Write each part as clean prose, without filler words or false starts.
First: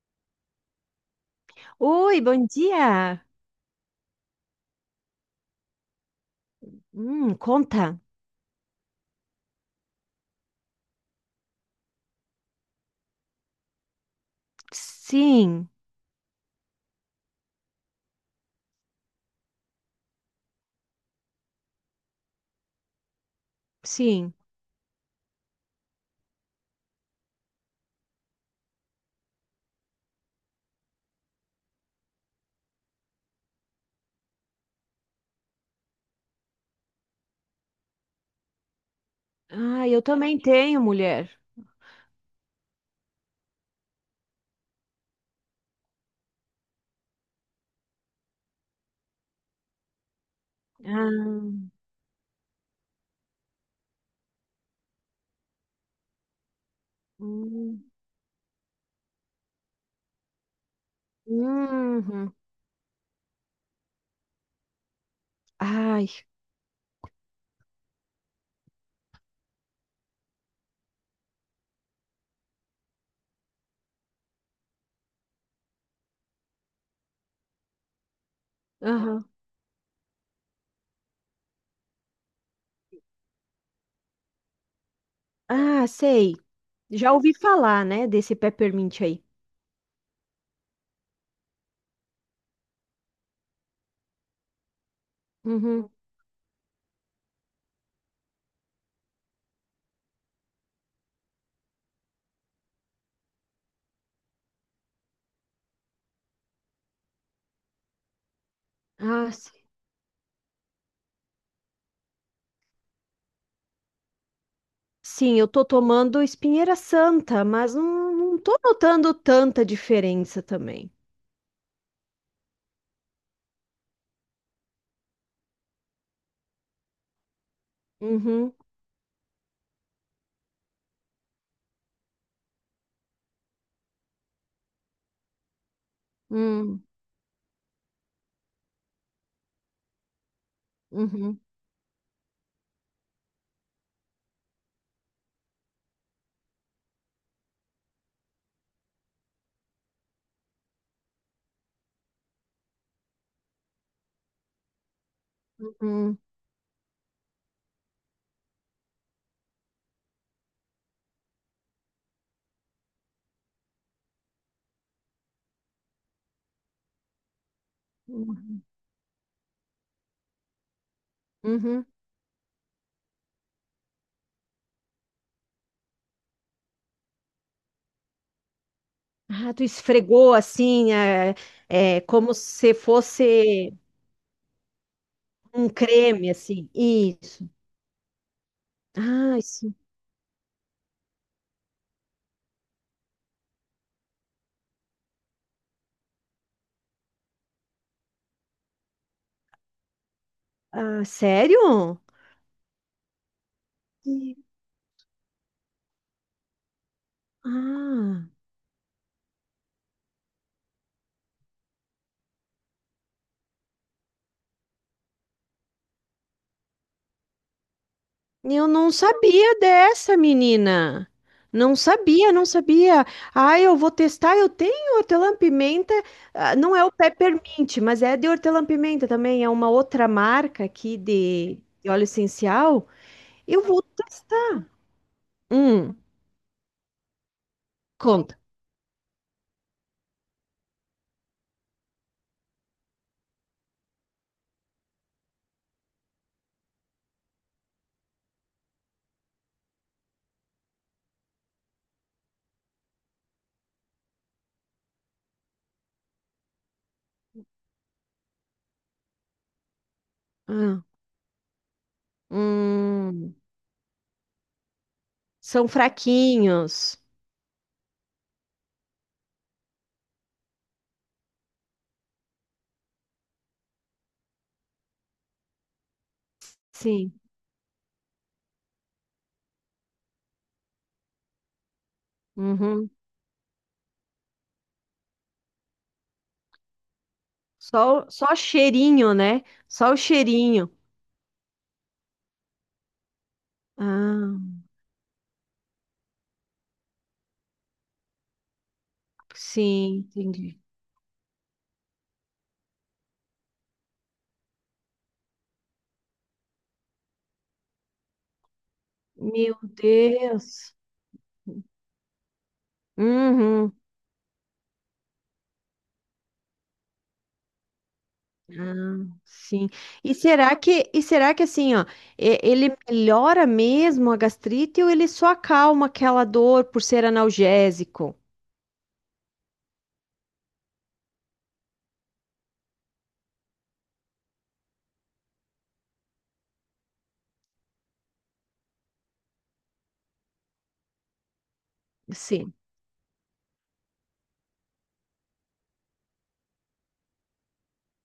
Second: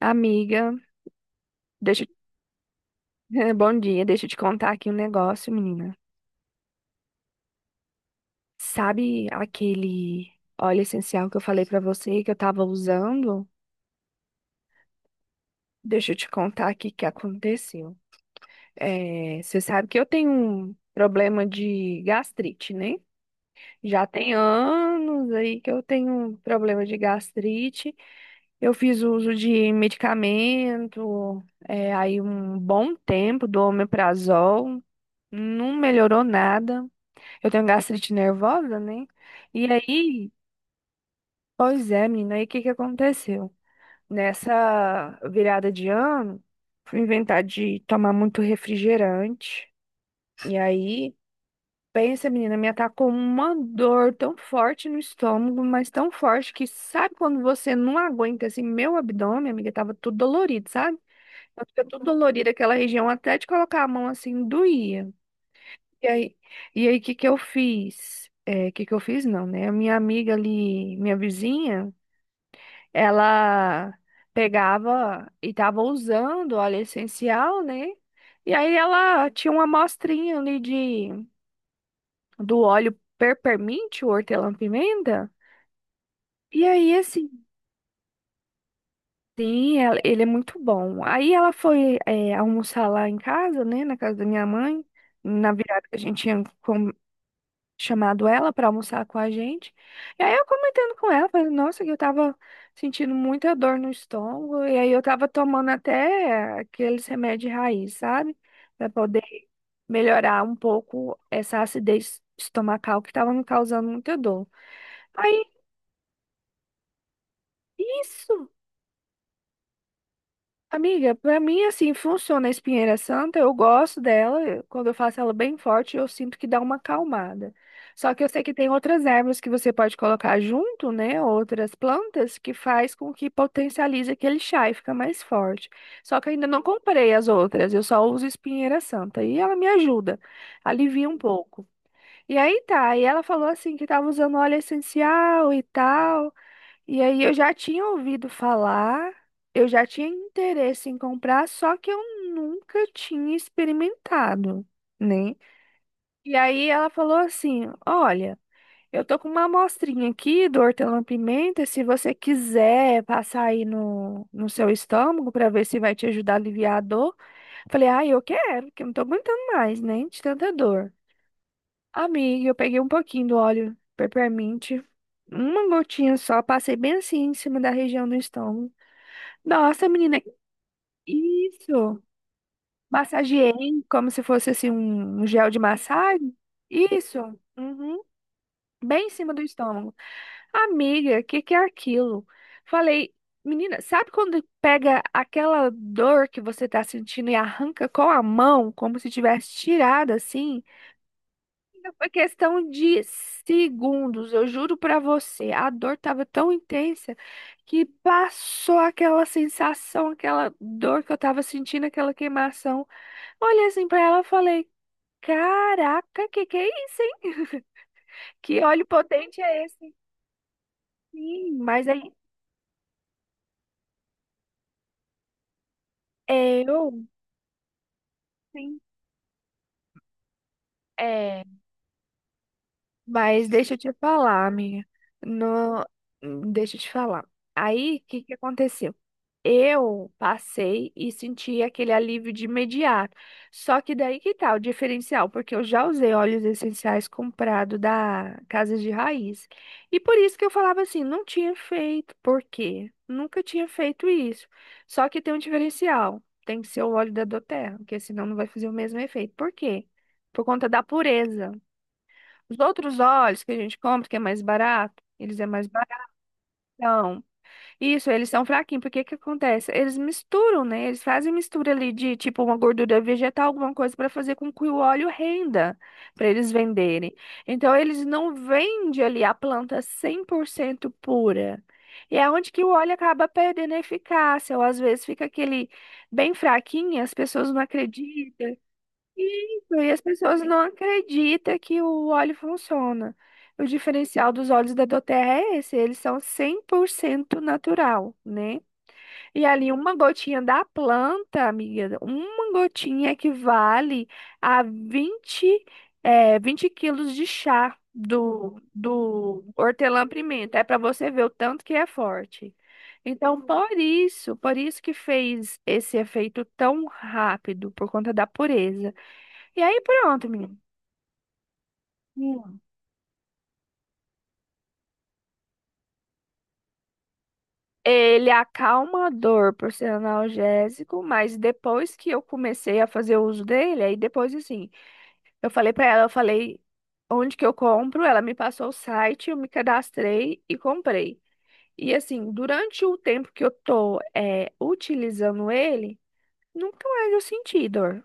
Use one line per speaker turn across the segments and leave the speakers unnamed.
Amiga, deixa,
Oi, bom dia.
bom dia, deixa eu te contar aqui um negócio, menina.
Conta.
Sabe aquele óleo essencial que eu falei pra você que eu tava usando?
Sim,
Deixa eu te contar aqui o que aconteceu. Você sabe que eu tenho um problema de gastrite, né? Já tem
sim.
anos aí que eu tenho um problema de gastrite. Eu fiz uso de medicamento, aí um bom tempo do omeprazol, não melhorou nada. Eu tenho gastrite nervosa, né? E
Ah, eu
aí,
também tenho, mulher.
pois é, menina, aí o que que aconteceu? Nessa virada de ano, fui inventar de tomar muito refrigerante. E aí,
Ah,
pensa, menina, me atacou uma dor tão forte no estômago, mas tão forte que sabe quando você
hum,
não aguenta, assim, meu abdômen, amiga, tava tudo dolorido, sabe? Então, fica tudo
uhum.
dolorido aquela região, até de colocar a mão assim, doía. E
Ai,
aí, e aí, que eu fiz? Que eu fiz? Não, né? A minha amiga ali, minha vizinha, ela pegava e tava usando óleo essencial, né? E aí
aham.
ela tinha uma amostrinha ali de, do óleo peppermint, o hortelã-pimenta.
Ah, sei.
E aí,
Já
esse
ouvi falar, né, desse peppermint aí.
sim, ele é muito bom. Aí ela foi, almoçar lá em casa, né? Na casa da minha mãe, na virada
Uhum.
que a gente tinha chamado ela para almoçar com a gente. E aí eu comentando com ela, falei, nossa, que eu tava sentindo muita dor no estômago, e aí eu tava tomando até aqueles remédios raiz, sabe? Para poder
Ah, sim.
melhorar um pouco essa acidez estomacal que tava me causando muita dor.
Sim,
Aí,
eu tô tomando espinheira santa, mas não, não
isso!
tô notando tanta diferença também.
Amiga, pra mim assim funciona a espinheira santa, eu gosto dela, quando eu faço ela bem forte, eu sinto que dá uma acalmada. Só que eu sei
Uhum,
que tem outras ervas que você pode colocar junto, né, outras plantas que faz com que potencialize aquele chá e fica mais forte. Só que eu ainda não
hum,
comprei as outras, eu só uso espinheira santa e ela me ajuda, alivia um
uhum,
pouco. E aí tá, e ela falou assim que tava usando óleo essencial e tal. E aí eu já tinha ouvido falar, eu já tinha interesse em comprar, só que eu nunca tinha experimentado, né?
uhum,
E aí ela falou assim: "Olha, eu tô com uma amostrinha aqui do hortelã-pimenta, se você quiser passar aí no seu estômago para ver se vai te ajudar a aliviar a dor". Falei: "Ah, eu
uhum,
quero, porque eu não tô aguentando mais, né, de tanta dor".
uhum.
Amiga, eu peguei um pouquinho do óleo peppermint, uma gotinha só, passei bem assim em cima da região do estômago.
Ah, tu
Nossa, menina,
esfregou assim, é,
isso.
como se
Massageei
fosse
como se fosse assim um gel de
um creme,
massagem.
assim.
Isso.
Isso.
Uhum. Bem em cima
Ah,
do
isso.
estômago. Amiga, o que que é aquilo? Falei, menina, sabe quando pega aquela dor que você tá sentindo e arranca com a mão, como se tivesse tirado assim?
Ah, sério?
Foi questão de segundos,
Sim.
eu juro pra você. A dor tava tão intensa que
Ah,
passou aquela sensação, aquela dor que eu tava sentindo, aquela queimação. Olhei assim pra ela e falei: caraca, que é isso, hein? Que
eu
óleo
não
potente
sabia
é esse?
dessa, menina.
Sim,
Não
mas aí
sabia, não sabia. Ah, eu vou testar. Eu tenho hortelã-pimenta. Ah, não é o
eu,
peppermint, mas é de
sim,
hortelã-pimenta também. É uma outra marca aqui
é.
de óleo essencial.
Mas
Eu
deixa eu
vou
te falar,
testar.
amiga. No...
Hum,
Deixa eu te falar. Aí, o que que
conta.
aconteceu? Eu passei e senti aquele alívio de imediato. Só que daí que tá o diferencial, porque eu já usei óleos essenciais comprado da casas de Raiz. E por isso que eu falava assim, não tinha feito. Por quê? Nunca tinha feito isso. Só que tem um diferencial. Tem que ser o óleo da Doterra, porque senão não vai fazer o mesmo efeito. Por quê? Por conta da
Ah,
pureza. Os outros
hum.
óleos que a gente compra, que é mais barato, eles é mais
São fraquinhos.
baratão. Isso, eles são fraquinhos, porque que acontece? Eles misturam, né? Eles fazem mistura ali de tipo uma gordura vegetal, alguma coisa para fazer com que o óleo renda, para eles
Sim.
venderem. Então, eles não vendem ali a planta 100% pura. E é onde que o
Uhum.
óleo acaba perdendo a eficácia, ou às vezes fica aquele bem fraquinho, as pessoas não
Só
acreditam,
cheirinho, né?
e
Só o
as pessoas não
cheirinho.
acreditam que o óleo funciona. O diferencial dos
Ah,
óleos da Doterra é esse, eles são 100% natural, né? E ali uma
sim,
gotinha
entendi.
da planta, amiga, uma gotinha equivale a vinte quilos de chá do
Meu
hortelã-pimenta. É
Deus.
para você ver o tanto que é forte. Então,
Uhum.
por isso que fez esse efeito tão rápido, por conta da pureza.
Ah,
E
sim.
aí
E
pronto,
será
menino.
que, e será que assim, ó,
Hum.
ele melhora mesmo a gastrite ou ele só acalma aquela dor por ser analgésico?
Ele acalma a dor por ser analgésico, mas depois que eu comecei a fazer uso dele, aí depois assim, eu falei pra ela, eu falei onde que eu compro, ela me passou o site, eu me cadastrei e comprei. E assim,
Sim.
durante o tempo que eu tô utilizando ele, nunca mais eu senti dor.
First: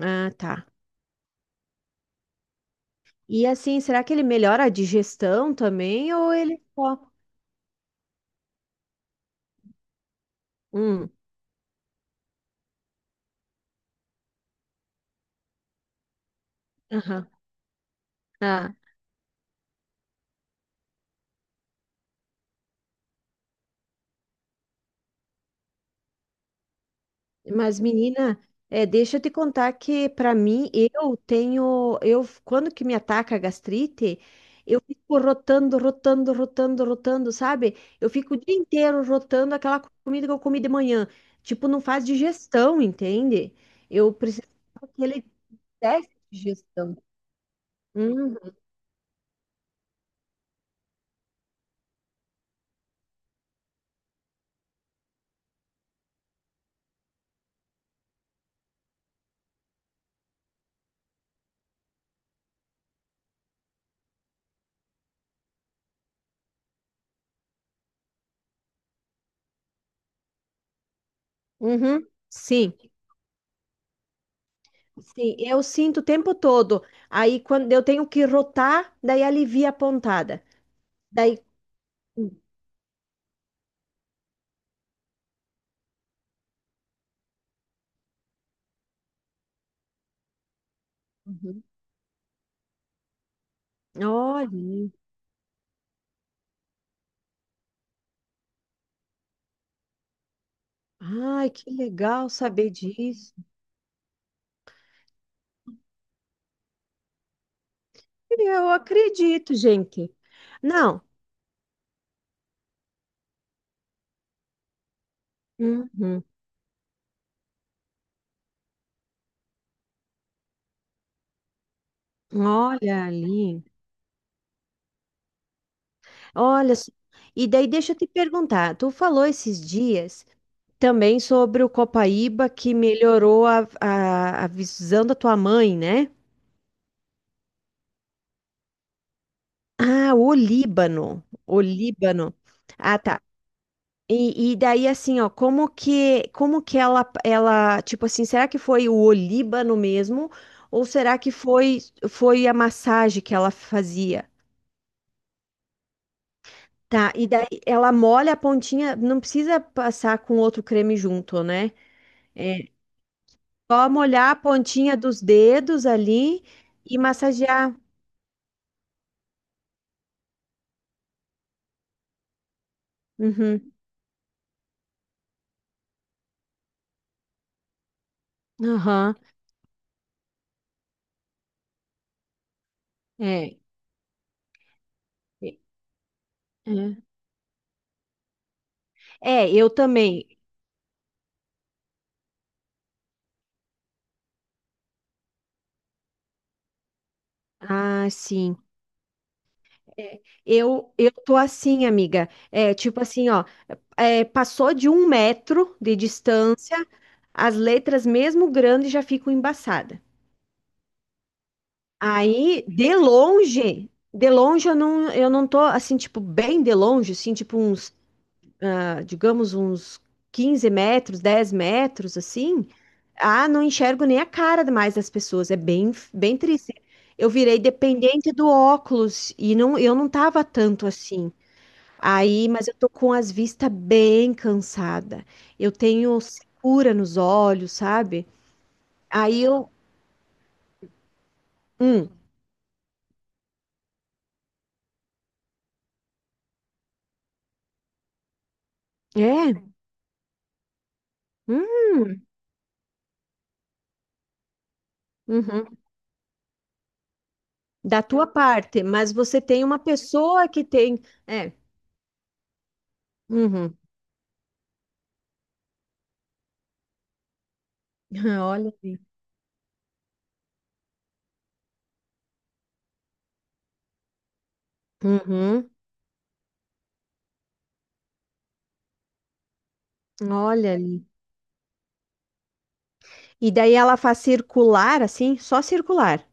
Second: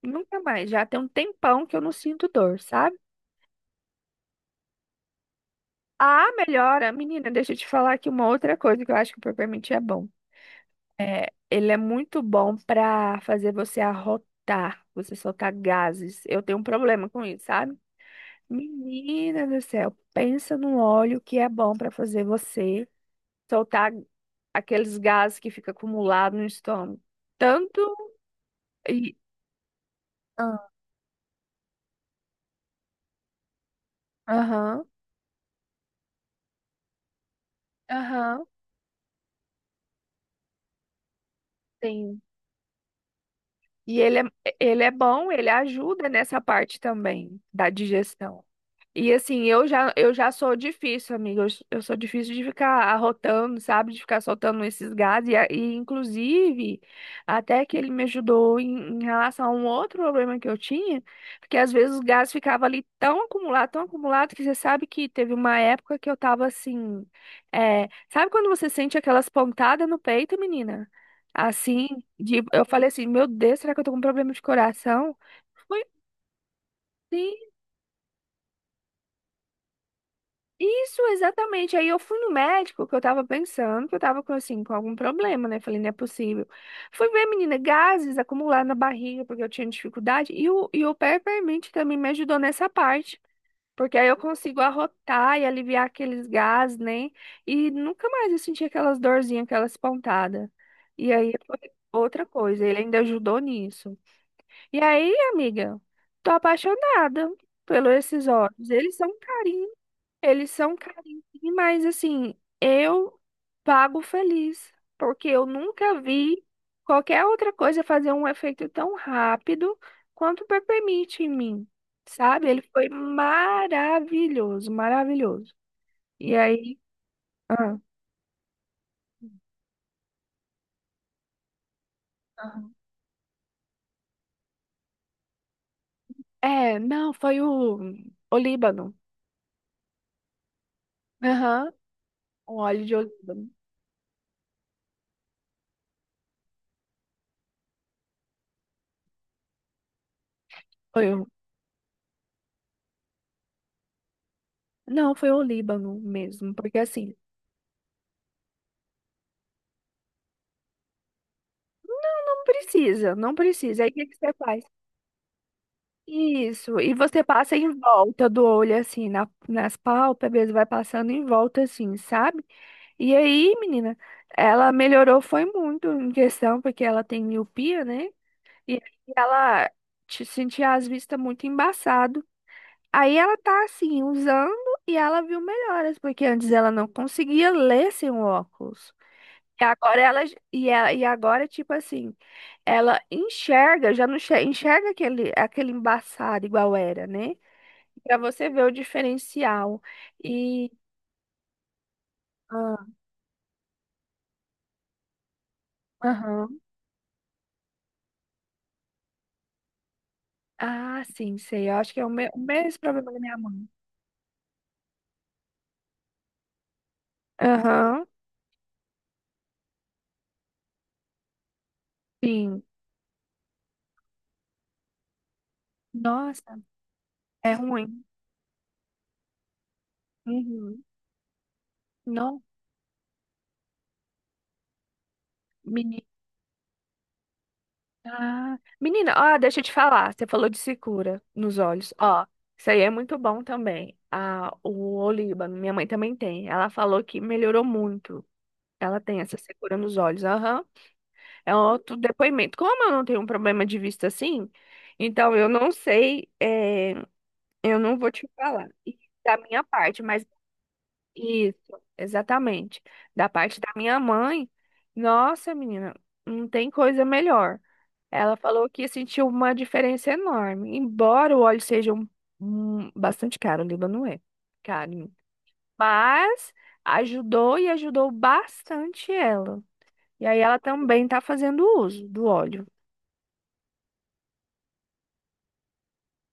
Ah,
Nunca
tá.
mais. Já tem um tempão que eu não sinto dor, sabe?
E assim, será que ele melhora a digestão também
A
ou ele
melhora,
só...
menina, deixa eu te falar aqui uma outra coisa que eu acho que o Peppermint é bom.
Hum.
É, ele é muito bom para fazer você arrotar, você soltar gases. Eu tenho um problema com
Aham.
isso, sabe?
Ah,
Menina do céu, pensa no óleo que é bom para fazer você soltar aqueles gases que fica acumulado no estômago.
mas,
Tanto
menina, é, deixa
e
eu te contar que, para
ah,
mim, eu tenho. Eu, quando que me ataca a gastrite, eu
aham,
fico rotando, rotando, rotando, rotando, sabe? Eu fico o
aham,
dia inteiro rotando aquela comida que eu comi de manhã. Tipo, não faz
sim.
digestão, entende?
E
Eu preciso
ele é
daquele
bom, ele ajuda
teste de
nessa parte
digestão.
também da
Uhum,
digestão. E assim, eu já sou difícil, amiga. Eu, eu sou difícil de ficar arrotando, sabe? De ficar soltando esses gases. E, e, inclusive, até que ele me ajudou em relação a um outro problema que eu tinha, porque às vezes os gases ficavam ali tão acumulado, que você sabe que teve uma época que eu tava assim. É, sabe quando você sente aquelas pontadas no peito, menina? Assim,
uhum.
de, eu
Sim,
falei assim, meu Deus, será que eu tô com um problema de coração?
sim, eu
Foi
sinto o tempo todo.
sim.
Aí, quando eu tenho que rotar, daí alivia a pontada.
Isso,
Daí.
exatamente. Aí eu fui no médico, que eu tava pensando que eu tava com, assim, com algum problema, né? Falei, não é possível. Fui ver, menina, gases acumulados na barriga, porque eu tinha dificuldade. E o
Uhum.
Peppermint também me ajudou nessa parte. Porque aí eu consigo
Olha.
arrotar e aliviar aqueles gases, né? E nunca mais eu senti aquelas dorzinhas, aquelas pontadas. E aí
Ai,
foi
que
outra
legal
coisa,
saber
ele ainda
disso.
ajudou nisso. E aí, amiga, tô apaixonada pelos esses olhos.
Eu
Eles são
acredito,
carinhos.
gente.
Eles são
Não.
carinhos, mas assim, eu pago feliz, porque eu nunca
Uhum.
vi qualquer outra coisa fazer um efeito tão rápido quanto o Peppermint em mim, sabe? Ele foi
Olha ali.
maravilhoso, maravilhoso. E
Olha.
aí,
Só. E daí
ah,
deixa eu te perguntar. Tu falou esses dias também sobre o copaíba, que
aham.
melhorou a visão da tua mãe, né?
É, não, foi o Olíbano.
Ah, o Líbano. O
Aham,
Líbano.
o óleo de
Ah, tá.
Olíbano.
E daí assim, ó, como que ela, tipo assim, será que foi o olíbano mesmo ou
Foi
será
o...
que foi a massagem que ela fazia?
Não, foi o líbano mesmo, porque
Tá,
assim,
e daí ela molha a pontinha, não precisa passar com outro creme junto, né?
não
É
precisa, não precisa.
só
Aí o que que
molhar
você
a
faz?
pontinha dos dedos ali
Isso, e
e
você passa em
massagear.
volta do olho, assim, nas pálpebras, vai passando em volta, assim, sabe? E aí,
Uhum.
menina, ela melhorou, foi muito em questão, porque ela tem miopia, né? E aí
Aham.
ela te sentia as vistas muito embaçado. Aí ela
É.
tá, assim, usando e ela viu melhoras, porque antes ela não
É,
conseguia ler sem o óculos.
É,
E
eu
agora ela,
também.
e agora, tipo assim, ela enxerga, já não enxerga aquele, aquele embaçado igual era, né?
Ah,
Para você
sim.
ver o diferencial.
É,
E.
eu tô assim, amiga. É,
Ah,
tipo assim, ó. É, passou de 1 metro de
aham.
distância, as letras, mesmo grandes, já ficam embaçadas.
Ah, sim, sei. Eu acho que é o, o
Aí,
mesmo
de
problema da minha mãe.
longe, de longe eu não tô assim, tipo, bem de longe, assim, tipo uns,
Aham.
ah, digamos, uns 15 metros, 10 metros,
Sim.
assim. Ah, não enxergo nem a cara mais das pessoas, é bem, bem
Nossa,
triste. Eu
é
virei
ruim.
dependente do óculos e não, eu não tava
Uhum.
tanto assim.
Não,
Aí, mas eu tô com as vistas bem cansada. Eu
menina.
tenho secura nos olhos, sabe?
Ah, menina, ó,
Aí
deixa eu
eu,
te falar. Você falou de secura nos olhos.
hum,
Ó, isso aí é muito bom também. Ah, o Olíbano, minha mãe também tem. Ela falou que melhorou muito. Ela tem essa
é,
secura nos olhos. Aham. É um outro
hum,
depoimento. Como eu não tenho um problema de vista assim, então eu não
uhum,
sei, eu não
da
vou
tua
te falar
parte,
E
mas
da
você
minha
tem uma
parte, mas
pessoa que tem, é,
isso, exatamente. Da parte da
uhum,
minha mãe, nossa, menina, não tem coisa melhor. Ela falou
olha
que
ali,
sentiu uma diferença enorme, embora o óleo seja um, bastante caro, o Líbano é caro,
uhum,
mas ajudou e ajudou bastante ela. E aí ela
olha
também
ali.
está fazendo uso do óleo.
E daí ela faz circular, assim, só circular,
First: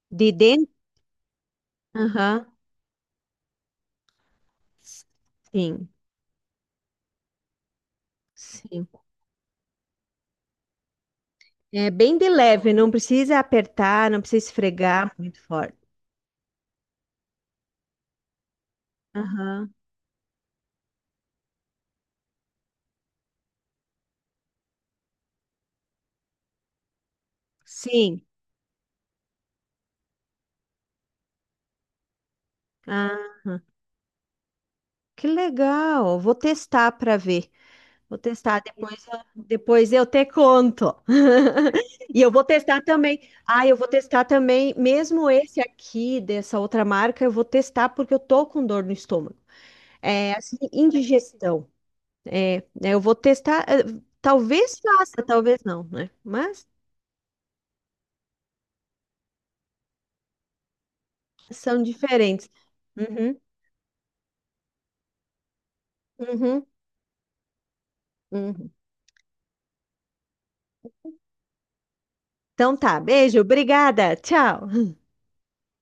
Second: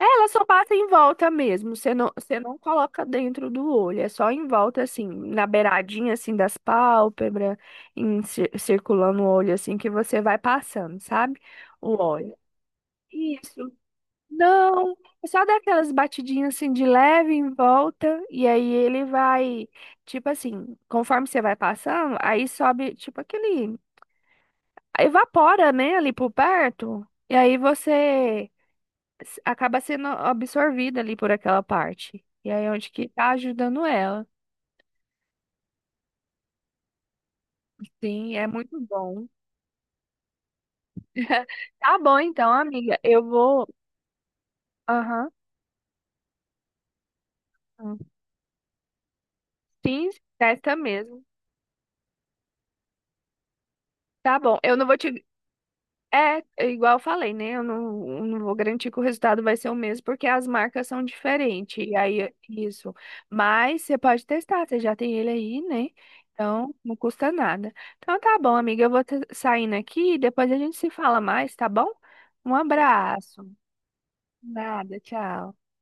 É, ela
de
só
dentro,
passa em volta mesmo, você
aham,
não coloca dentro do olho, é só em volta, assim, na
sim,
beiradinha, assim, das pálpebras, em,
sim.
circulando o olho, assim, que você vai passando, sabe?
É
O
bem de
óleo.
leve, não precisa
Isso.
apertar, não precisa
Não,
esfregar
é
muito
só dar
forte.
aquelas batidinhas, assim, de leve em volta, e aí ele vai,
Aham.
tipo assim, conforme você vai passando, aí sobe, tipo, aquele... Evapora, né, ali por perto, e aí
Sim.
você acaba sendo absorvida ali por aquela parte. E aí, é onde que
Ah,
tá ajudando ela.
que legal. Vou testar para ver. Vou
Sim, é
testar
muito
depois,
bom.
depois eu te conto.
Tá bom,
E eu vou
então,
testar
amiga.
também.
Eu
Ah,
vou.
eu vou testar também, mesmo
Aham.
esse aqui dessa outra marca, eu vou testar porque eu tô com dor no estômago.
Sim,
É assim,
testa mesmo.
indigestão. É, né, eu vou testar.
Tá bom. Eu
Talvez
não vou
faça,
te
talvez não, né?
É,
Mas
é igual eu falei, né? Eu não vou garantir que o resultado vai ser o mesmo, porque as marcas são
são
diferentes. E aí, é
diferentes.
isso.
Uhum,
Mas você pode testar, você já tem ele aí, né?
uhum,
Então, não custa nada. Então, tá bom,
uhum.
amiga. Eu vou saindo aqui e depois a gente se fala mais, tá bom? Um
Então tá, beijo,
abraço.
obrigada, tchau.
Nada, tchau.